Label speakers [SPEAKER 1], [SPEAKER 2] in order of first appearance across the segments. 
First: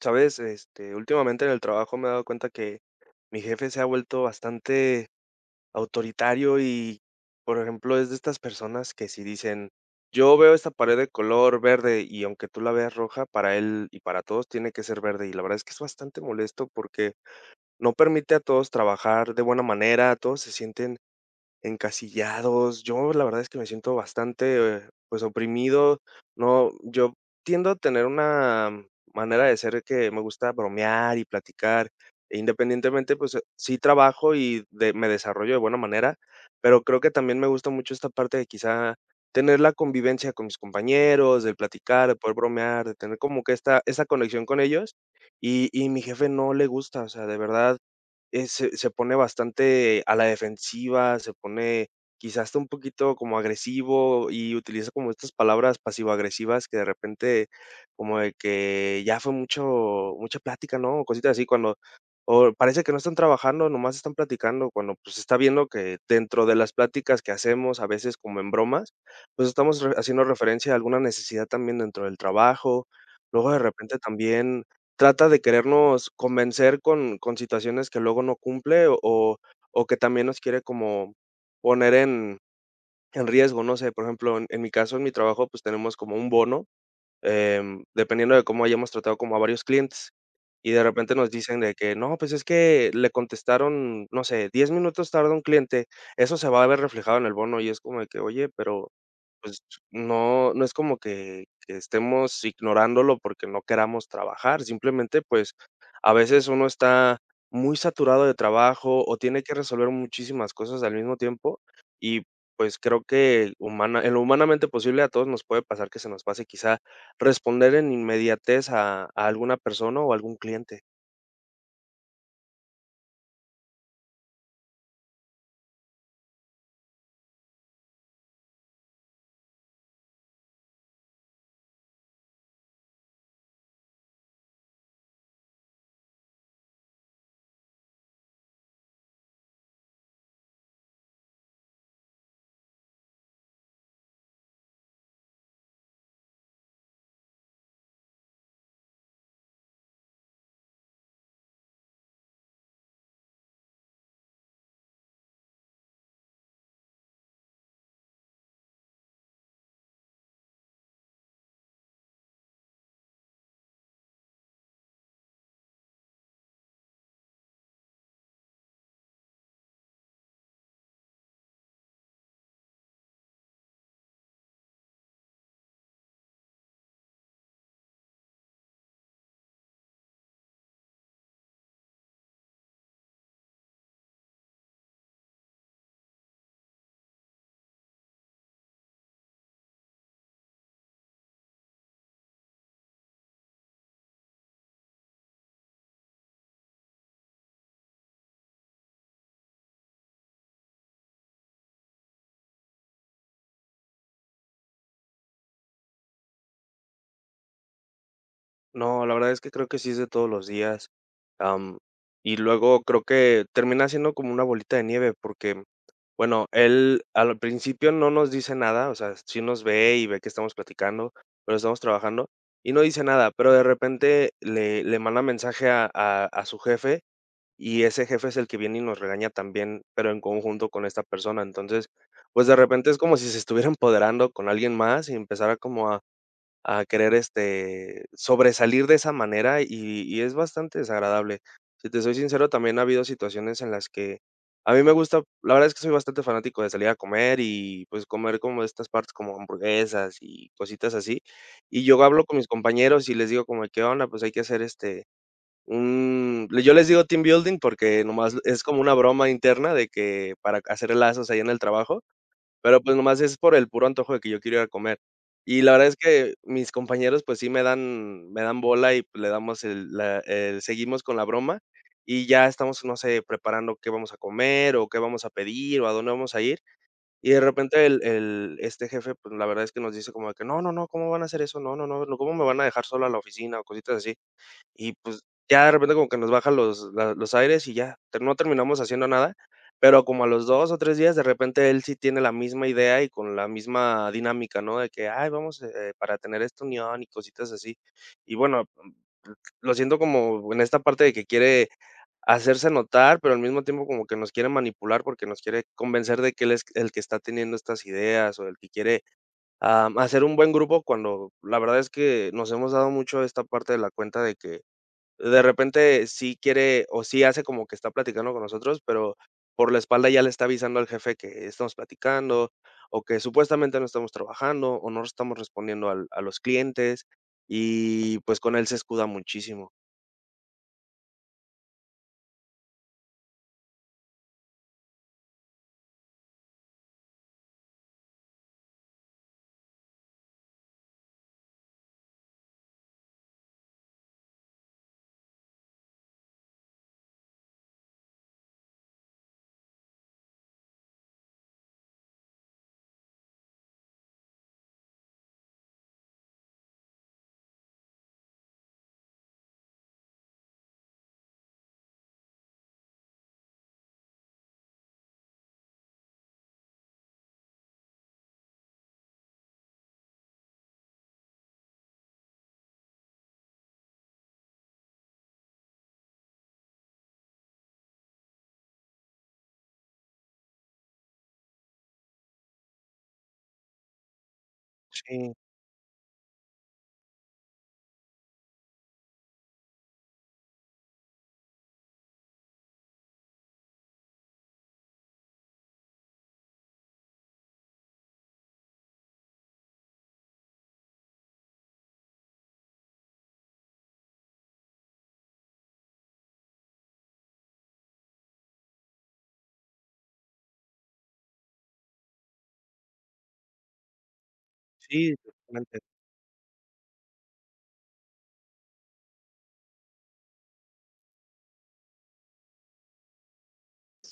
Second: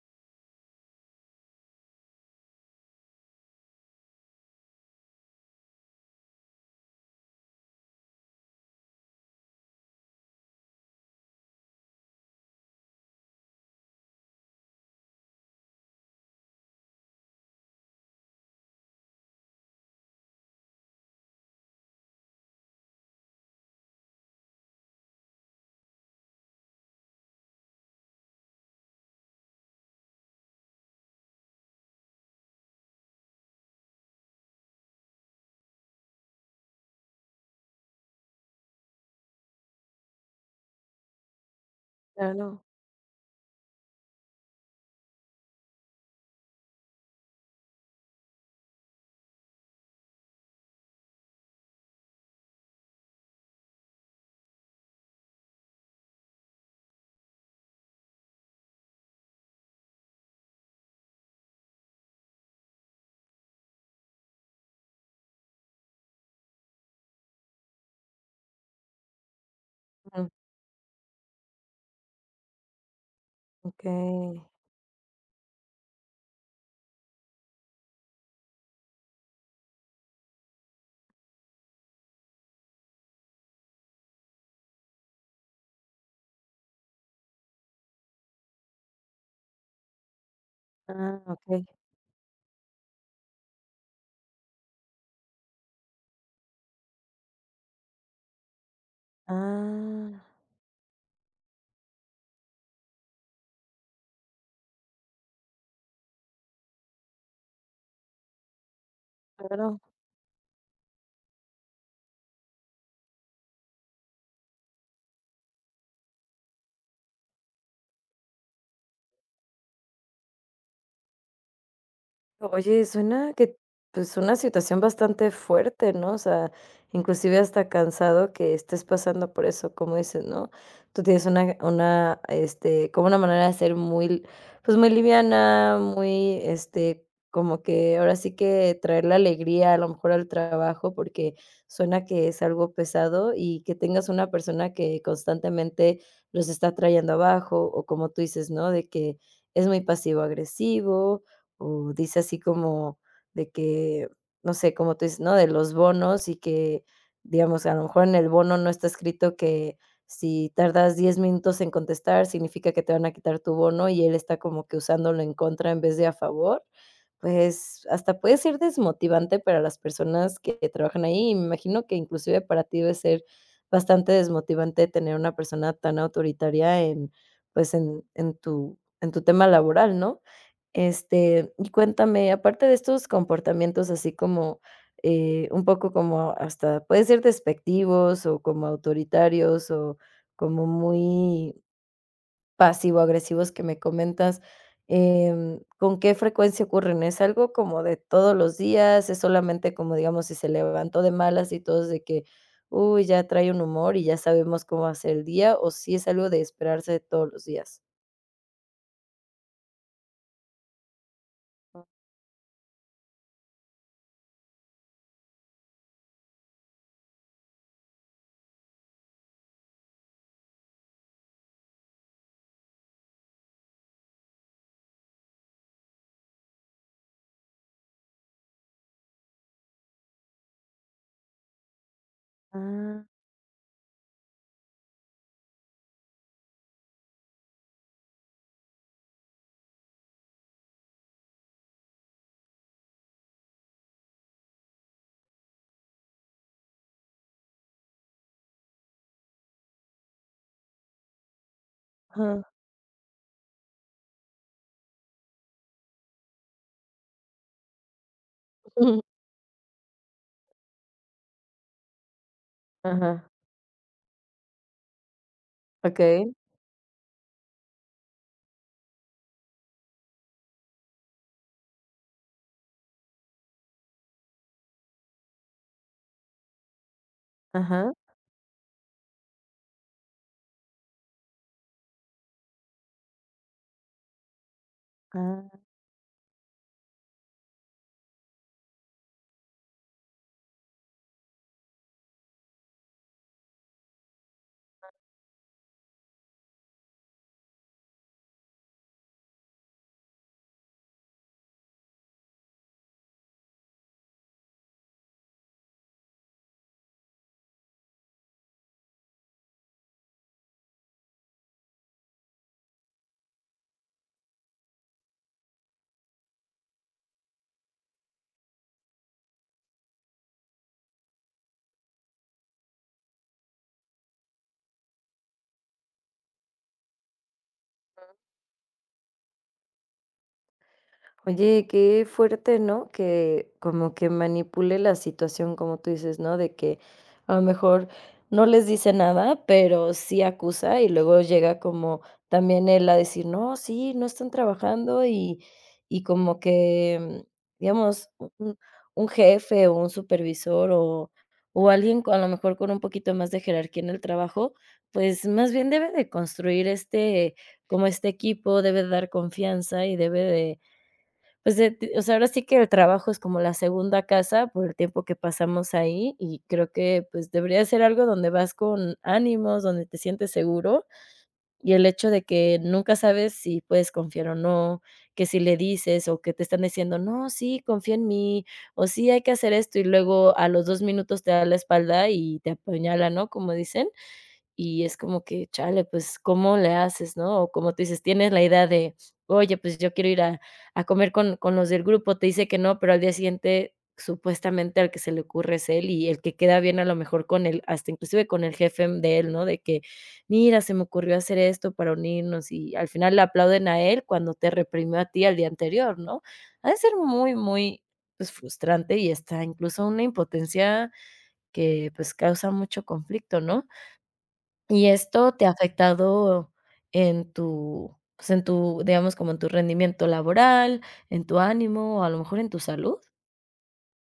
[SPEAKER 1] Sabes, este, últimamente en el trabajo me he dado cuenta que mi jefe se ha vuelto bastante autoritario y, por ejemplo, es de estas personas que si dicen, yo veo esta pared de color verde y aunque tú la veas roja, para él y para todos tiene que ser verde. Y la verdad es que es bastante molesto porque no permite a todos trabajar de buena manera, todos se sienten encasillados. Yo la verdad es que me siento bastante, pues, oprimido. No, yo tiendo a tener una manera de ser que me gusta bromear y platicar. E independientemente, pues, sí trabajo y de me desarrollo de buena manera, pero creo que también me gusta mucho esta parte de quizá tener la convivencia con mis compañeros, del platicar, de poder
[SPEAKER 2] Claro.
[SPEAKER 1] bromear, de tener como que esta esa conexión con ellos, y mi jefe no le gusta, o sea, de verdad se pone bastante a la defensiva, se pone quizás hasta un poquito como agresivo y utiliza como estas palabras pasivo-agresivas que de repente como de que ya fue mucho mucha plática, ¿no? O cositas así cuando o parece que no están trabajando, nomás están platicando, cuando, pues, está viendo que dentro de las pláticas que hacemos, a veces como en bromas, pues, estamos re haciendo
[SPEAKER 2] Mm.
[SPEAKER 1] referencia a alguna necesidad también dentro del trabajo. Luego de repente
[SPEAKER 2] Okey.
[SPEAKER 1] también trata de querernos convencer con situaciones que luego no cumple o o que también nos quiere como poner en riesgo, no sé, por ejemplo, en mi caso, en mi trabajo, pues tenemos como un bono, dependiendo de cómo hayamos tratado como a varios clientes. Y de repente
[SPEAKER 2] Ah,
[SPEAKER 1] nos dicen
[SPEAKER 2] okey.
[SPEAKER 1] de que: "No, pues es que le contestaron, no sé, 10 minutos tarda un cliente, eso se va a ver reflejado en el bono". Y es como de que: "Oye, pero, pues,
[SPEAKER 2] Ah.
[SPEAKER 1] no es como que estemos ignorándolo porque no queramos trabajar". Simplemente, pues, a veces uno está muy saturado de trabajo o tiene que
[SPEAKER 2] Claro.
[SPEAKER 1] resolver muchísimas cosas al mismo tiempo y, pues, creo que humana en lo humanamente posible a todos nos puede pasar que se nos pase quizá responder en inmediatez a alguna persona o algún cliente.
[SPEAKER 2] Oye, suena pues, una situación bastante fuerte, ¿no? O sea, inclusive hasta cansado que estés pasando por eso, como dices, ¿no? Tú tienes una como una manera de ser muy, pues, muy liviana, muy como que ahora sí que traer la alegría a lo mejor al trabajo, porque suena que es algo pesado y que tengas una persona que constantemente los está trayendo abajo, o como tú dices, ¿no? De que es muy pasivo-agresivo, o dice así como de que, no sé, como tú dices, ¿no? De los bonos y que, digamos, a lo mejor en el bono no está escrito que si tardas 10 minutos en contestar, significa que te van a quitar tu bono y él está como que usándolo en contra en vez de a favor, pues hasta puede ser desmotivante para las personas que trabajan ahí. Y me imagino que inclusive para ti debe ser bastante desmotivante tener una persona tan autoritaria en, pues en tu tema laboral, ¿no? Este, y cuéntame, aparte de estos comportamientos así como, un poco como hasta pueden ser despectivos o como autoritarios o como muy pasivo-agresivos que me comentas, ¿con qué frecuencia ocurren? ¿Es algo como de todos los días? ¿Es solamente como, digamos, si se levantó de malas y todos de que, uy, ya trae un humor y ya sabemos cómo va el día? ¿O sí es algo de esperarse todos los días?
[SPEAKER 1] No, la verdad es que creo que sí es de todos los días, am, y luego creo que termina siendo como una bolita de nieve, porque, bueno, él al principio no nos dice nada, o sea, sí nos ve y ve que estamos platicando, pero estamos trabajando, y no dice nada, pero de repente le manda mensaje a su jefe. Y ese jefe es el que viene y nos regaña también, pero en conjunto con esta persona. Entonces, pues, de repente es
[SPEAKER 2] Ah.
[SPEAKER 1] como si se estuviera empoderando con alguien más y empezara como a querer, este, sobresalir de esa manera, y es bastante desagradable. Si te soy sincero, también ha habido situaciones en las que a mí me gusta, la verdad es que soy bastante fanático de salir a comer y, pues, comer como de estas partes como hamburguesas y cositas así. Y yo hablo con mis
[SPEAKER 2] Ajá.
[SPEAKER 1] compañeros y les digo como: "¿Qué onda? Pues hay que hacer, este, Mm, le yo les digo team building", porque nomás es como una broma interna de que para hacer lazos ahí en el trabajo, pero, pues, nomás
[SPEAKER 2] Ajá,
[SPEAKER 1] es por el puro antojo de que yo quiero ir a comer. Y la verdad es
[SPEAKER 2] okey.
[SPEAKER 1] que mis compañeros, pues, sí me dan bola y, pues, le damos el la el seguimos con la broma y ya estamos, no sé, preparando qué vamos a comer o qué vamos a pedir o a dónde vamos a ir, y de repente
[SPEAKER 2] Ajá.
[SPEAKER 1] el este jefe, pues, la verdad es que nos dice como de que: "No, no, no, ¿cómo van a hacer eso? No, no, no, no, ¿cómo me van a dejar solo a la oficina?", o cositas así. Y, pues,
[SPEAKER 2] Ah.
[SPEAKER 1] ya de repente como que nos baja los aires y ya, te no terminamos haciendo nada, pero como a los 2 o 3 días, de repente él sí tiene la misma idea y con la misma dinámica, ¿no? De que: "Ay, vamos, para tener esta unión", y cositas así. Y bueno, lo siento como en esta parte de que quiere hacerse notar, pero al mismo tiempo como que nos quiere manipular, porque nos quiere convencer de que él es el que está teniendo estas ideas o el que quiere, hacer un buen grupo, cuando la verdad es que nos hemos dado mucho esta parte de la cuenta de que de repente sí quiere o sí hace como que está platicando con nosotros, pero por la espalda ya le está avisando al jefe que estamos platicando o que supuestamente no estamos trabajando o no estamos respondiendo al a los clientes y, pues, con él se escuda muchísimo.
[SPEAKER 2] Oye, qué fuerte, ¿no? Que como que manipule la situación, como tú dices, ¿no? De que a lo mejor no les dice nada, pero sí acusa y luego llega como también él a decir, no, sí, no están trabajando y como que, digamos, un, un jefe o un supervisor o alguien con- a lo mejor con un poquito más de jerarquía en el trabajo, pues más bien debe de construir este, como este equipo, debe de dar confianza y debe de pues, de t o sea, ahora sí que el trabajo es como la segunda casa por el tiempo que pasamos ahí, y creo que, pues, debería ser algo donde vas con ánimos, donde te sientes seguro, y el hecho de que nunca sabes si puedes confiar o no, que si le dices o que te están diciendo: "No, sí, confía en mí", o "Sí, hay que hacer esto", y luego a los 2 minutos te da la espalda y te apuñala, ¿no?, como dicen. Y es como
[SPEAKER 1] Sí,
[SPEAKER 2] que, chale, pues, ¿cómo le haces?, ¿no? O como tú dices, tienes la idea de, oye, pues, yo quiero ir a comer con los del grupo, te dice que no, pero al día siguiente, supuestamente, al que se le ocurre es él y el que queda bien a lo mejor con él, hasta inclusive con el jefe de él, ¿no? De que, mira, se me ocurrió hacer esto para unirnos y al final le aplauden a él cuando te reprimió a ti al día anterior, ¿no? Ha de ser muy, muy, pues, frustrante y está incluso una impotencia que, pues, causa mucho conflicto, ¿no? ¿Y
[SPEAKER 1] sí,
[SPEAKER 2] esto te ha afectado en tu, pues, en tu, digamos, como en tu rendimiento laboral, en tu ánimo, o a lo mejor en tu salud?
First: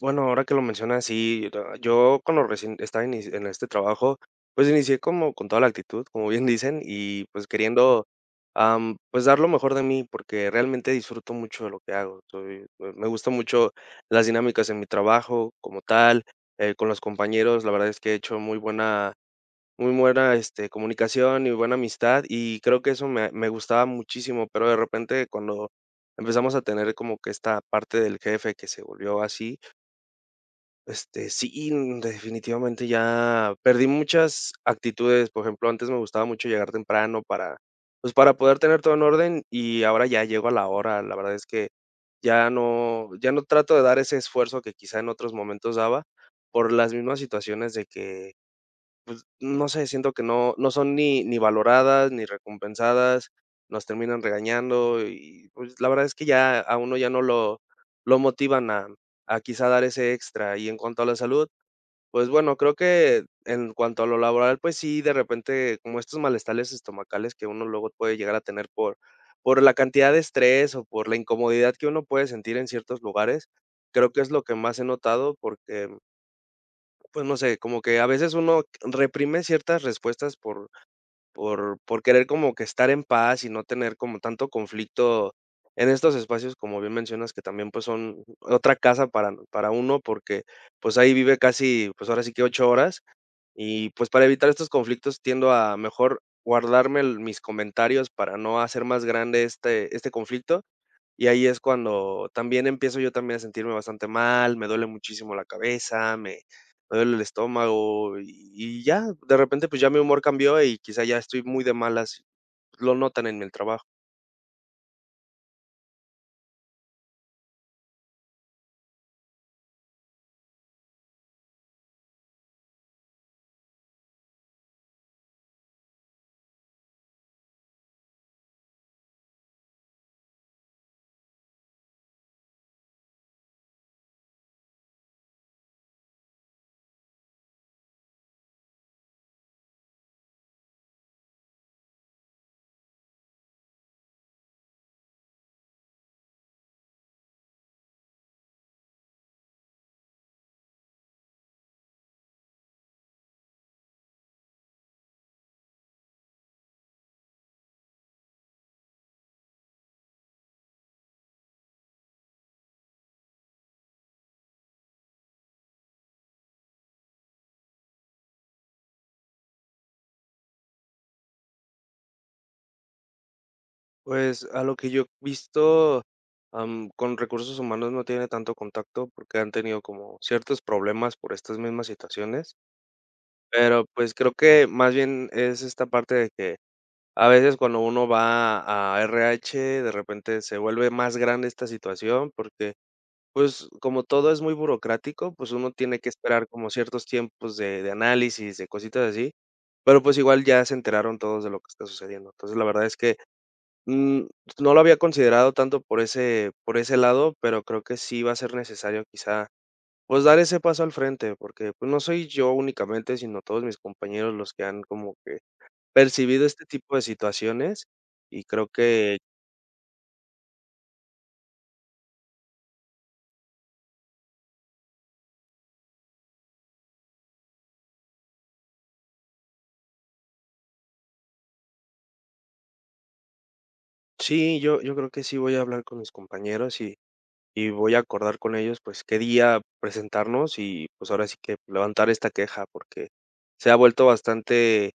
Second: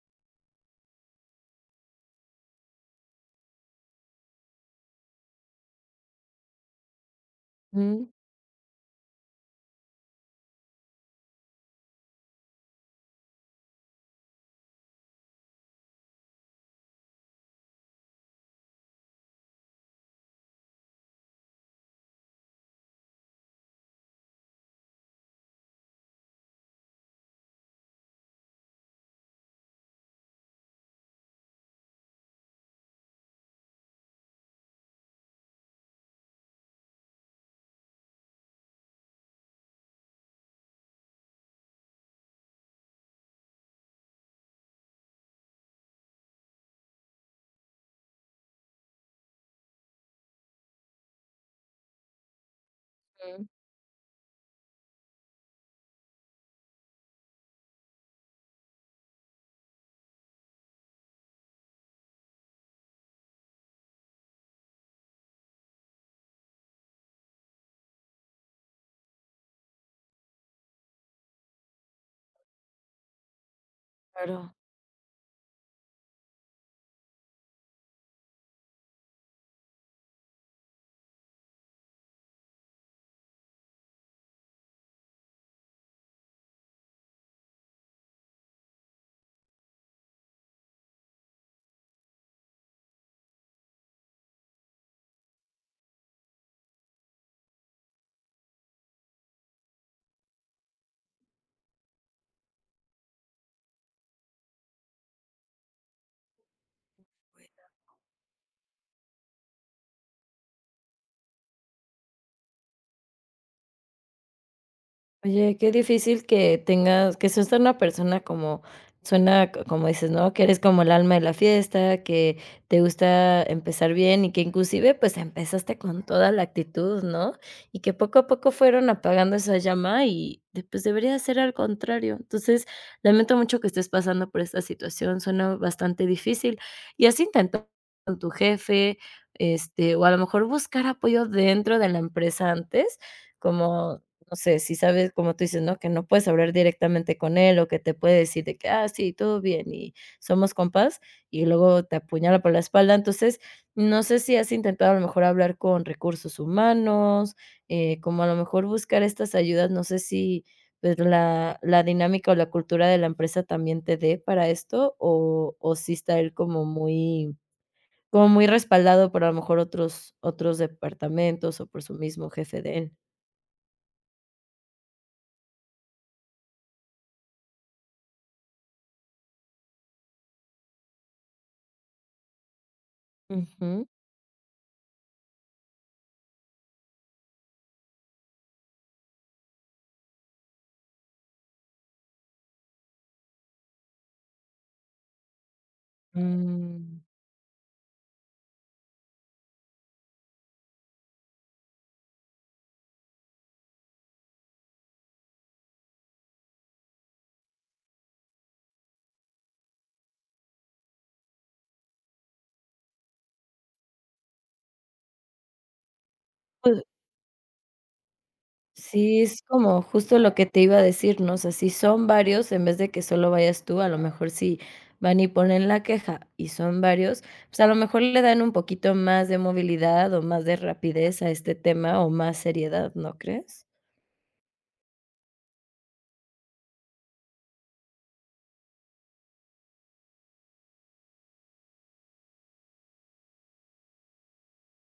[SPEAKER 1] bueno, ahora que lo mencionas, sí, yo cuando recién estaba en este trabajo, pues inicié como con toda la actitud, como bien dicen, y pues
[SPEAKER 2] Mm.
[SPEAKER 1] queriendo, pues dar lo mejor de mí, porque realmente disfruto mucho de lo que hago. Me gusta mucho las dinámicas en mi trabajo como tal, con los compañeros, la verdad es que he hecho muy buena, este, comunicación y buena amistad, y creo que eso me gustaba muchísimo, pero de repente cuando empezamos a tener como que esta parte del jefe que se volvió así, este, sí, definitivamente ya perdí muchas actitudes. Por ejemplo, antes me gustaba mucho llegar temprano para, pues, para poder tener todo en orden y ahora ya llego a la hora. La verdad es que ya no, ya no trato de dar ese esfuerzo que quizá en otros momentos daba por las mismas situaciones de que, no sé, siento que no son ni valoradas ni recompensadas,
[SPEAKER 2] Mm,
[SPEAKER 1] nos terminan regañando y pues, la verdad es que ya a uno ya no lo, lo motivan a quizá dar ese extra. Y en cuanto a la salud, pues bueno, creo que en cuanto a lo laboral, pues sí, de repente, como estos malestares estomacales que uno luego puede llegar a tener por la cantidad de estrés o por la incomodidad que uno puede sentir en ciertos lugares, creo que es lo
[SPEAKER 2] claro.
[SPEAKER 1] que más he notado porque, pues no sé, como que a veces uno reprime ciertas respuestas por querer como que estar en paz y no tener como tanto conflicto en estos espacios, como bien mencionas, que también pues son otra casa para uno porque pues ahí vive casi, pues ahora sí que ocho horas y, pues, para evitar estos conflictos tiendo a mejor guardarme el mis comentarios para no hacer más grande este conflicto, y ahí es cuando también empiezo yo también a sentirme bastante mal, me duele muchísimo la cabeza, me duele el estómago, y ya, de repente, pues, ya mi humor cambió y quizá ya estoy muy de malas, lo notan en el trabajo.
[SPEAKER 2] Oye, qué difícil que tengas que seas una persona como suena c como dices, ¿no? Que eres como el alma de la fiesta, que te gusta empezar bien y que inclusive, pues, empezaste con toda la actitud, ¿no? Y que poco a poco fueron apagando esa llama y de pues, debería ser al contrario. Entonces, lamento mucho que estés pasando por esta situación, suena bastante difícil. ¿Y has intentado con tu jefe, este, o a lo mejor buscar apoyo dentro de la empresa antes? Como no sé, si sabes, como tú dices, ¿no? Que no puedes hablar directamente con él o que te puede decir de que: "Ah, sí, todo bien y somos compas", y luego te apuñala por la espalda. Entonces, no sé si has intentado a lo mejor hablar con recursos humanos, como a lo mejor buscar estas ayudas, no sé si, pues, la dinámica o la cultura de la empresa también te dé para esto, o si está él como muy respaldado por a lo mejor otros departamentos o por su mismo jefe de él.
[SPEAKER 1] Pues, a lo que yo he visto, con recursos humanos no tiene tanto contacto porque han tenido como ciertos problemas por estas mismas situaciones. Pero,
[SPEAKER 2] Ujú.
[SPEAKER 1] pues, creo que más bien es esta parte de que a veces cuando uno va a RH, de repente se vuelve más grande esta situación porque, pues, como todo es muy burocrático, pues, uno tiene que esperar como
[SPEAKER 2] Mm,
[SPEAKER 1] ciertos tiempos de análisis, de cositas así, pero, pues, igual ya se enteraron todos de lo que está sucediendo. Entonces, la verdad es que, mm, no lo había considerado tanto por ese lado, pero creo que sí va a ser necesario quizá pues dar ese paso al frente, porque, pues, no soy yo únicamente, sino todos mis compañeros los que han como que percibido este
[SPEAKER 2] pues
[SPEAKER 1] tipo de situaciones, y creo que
[SPEAKER 2] sí, es como justo lo que te iba a decir, ¿no? O sea, si son varios, en vez de que solo vayas tú, a lo mejor si van y ponen la queja y son varios, pues a lo mejor le dan un poquito más de movilidad o más de rapidez a este tema o más seriedad, ¿no crees?
[SPEAKER 1] sí, yo creo que sí voy a hablar con mis compañeros y voy a acordar con ellos, pues, qué día presentarnos y, pues, ahora sí que levantar esta queja, porque se ha vuelto bastante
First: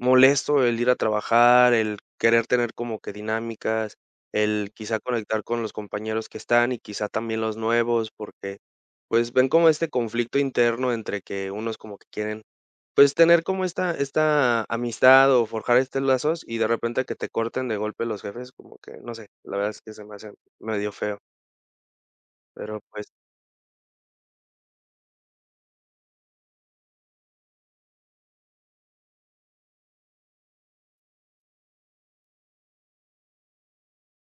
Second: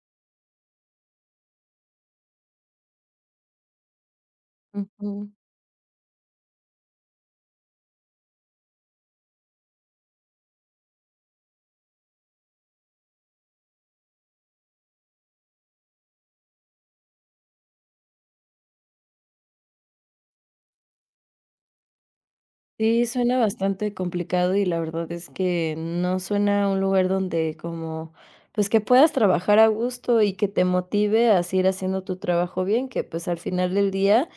[SPEAKER 1] molesto el ir a trabajar, el querer tener como que dinámicas, el quizá
[SPEAKER 2] Ujú.
[SPEAKER 1] conectar con los compañeros que están y quizá también los nuevos, porque, pues, ven como este conflicto interno entre que unos como que quieren, pues, tener como esta amistad o forjar estos lazos y de repente que te corten de golpe los jefes, como que, no sé, la verdad es que se me hace medio feo, pero,
[SPEAKER 2] Sí,
[SPEAKER 1] pues,
[SPEAKER 2] suena bastante complicado y la verdad es que no suena a un lugar donde como, pues que puedas trabajar a gusto y que te motive a seguir haciendo tu trabajo bien, que pues al final del día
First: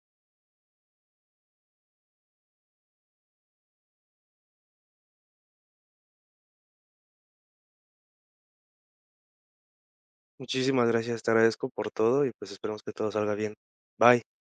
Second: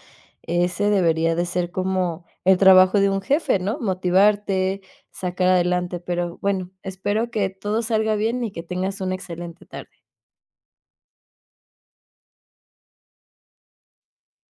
[SPEAKER 2] ese debería de ser como el trabajo de un jefe, ¿no? Motivarte, sacar adelante, pero bueno, espero que todo salga bien y que tengas una excelente tarde.
[SPEAKER 1] muchísimas gracias, te agradezco por todo y, pues, esperemos que todo salga bien. Bye.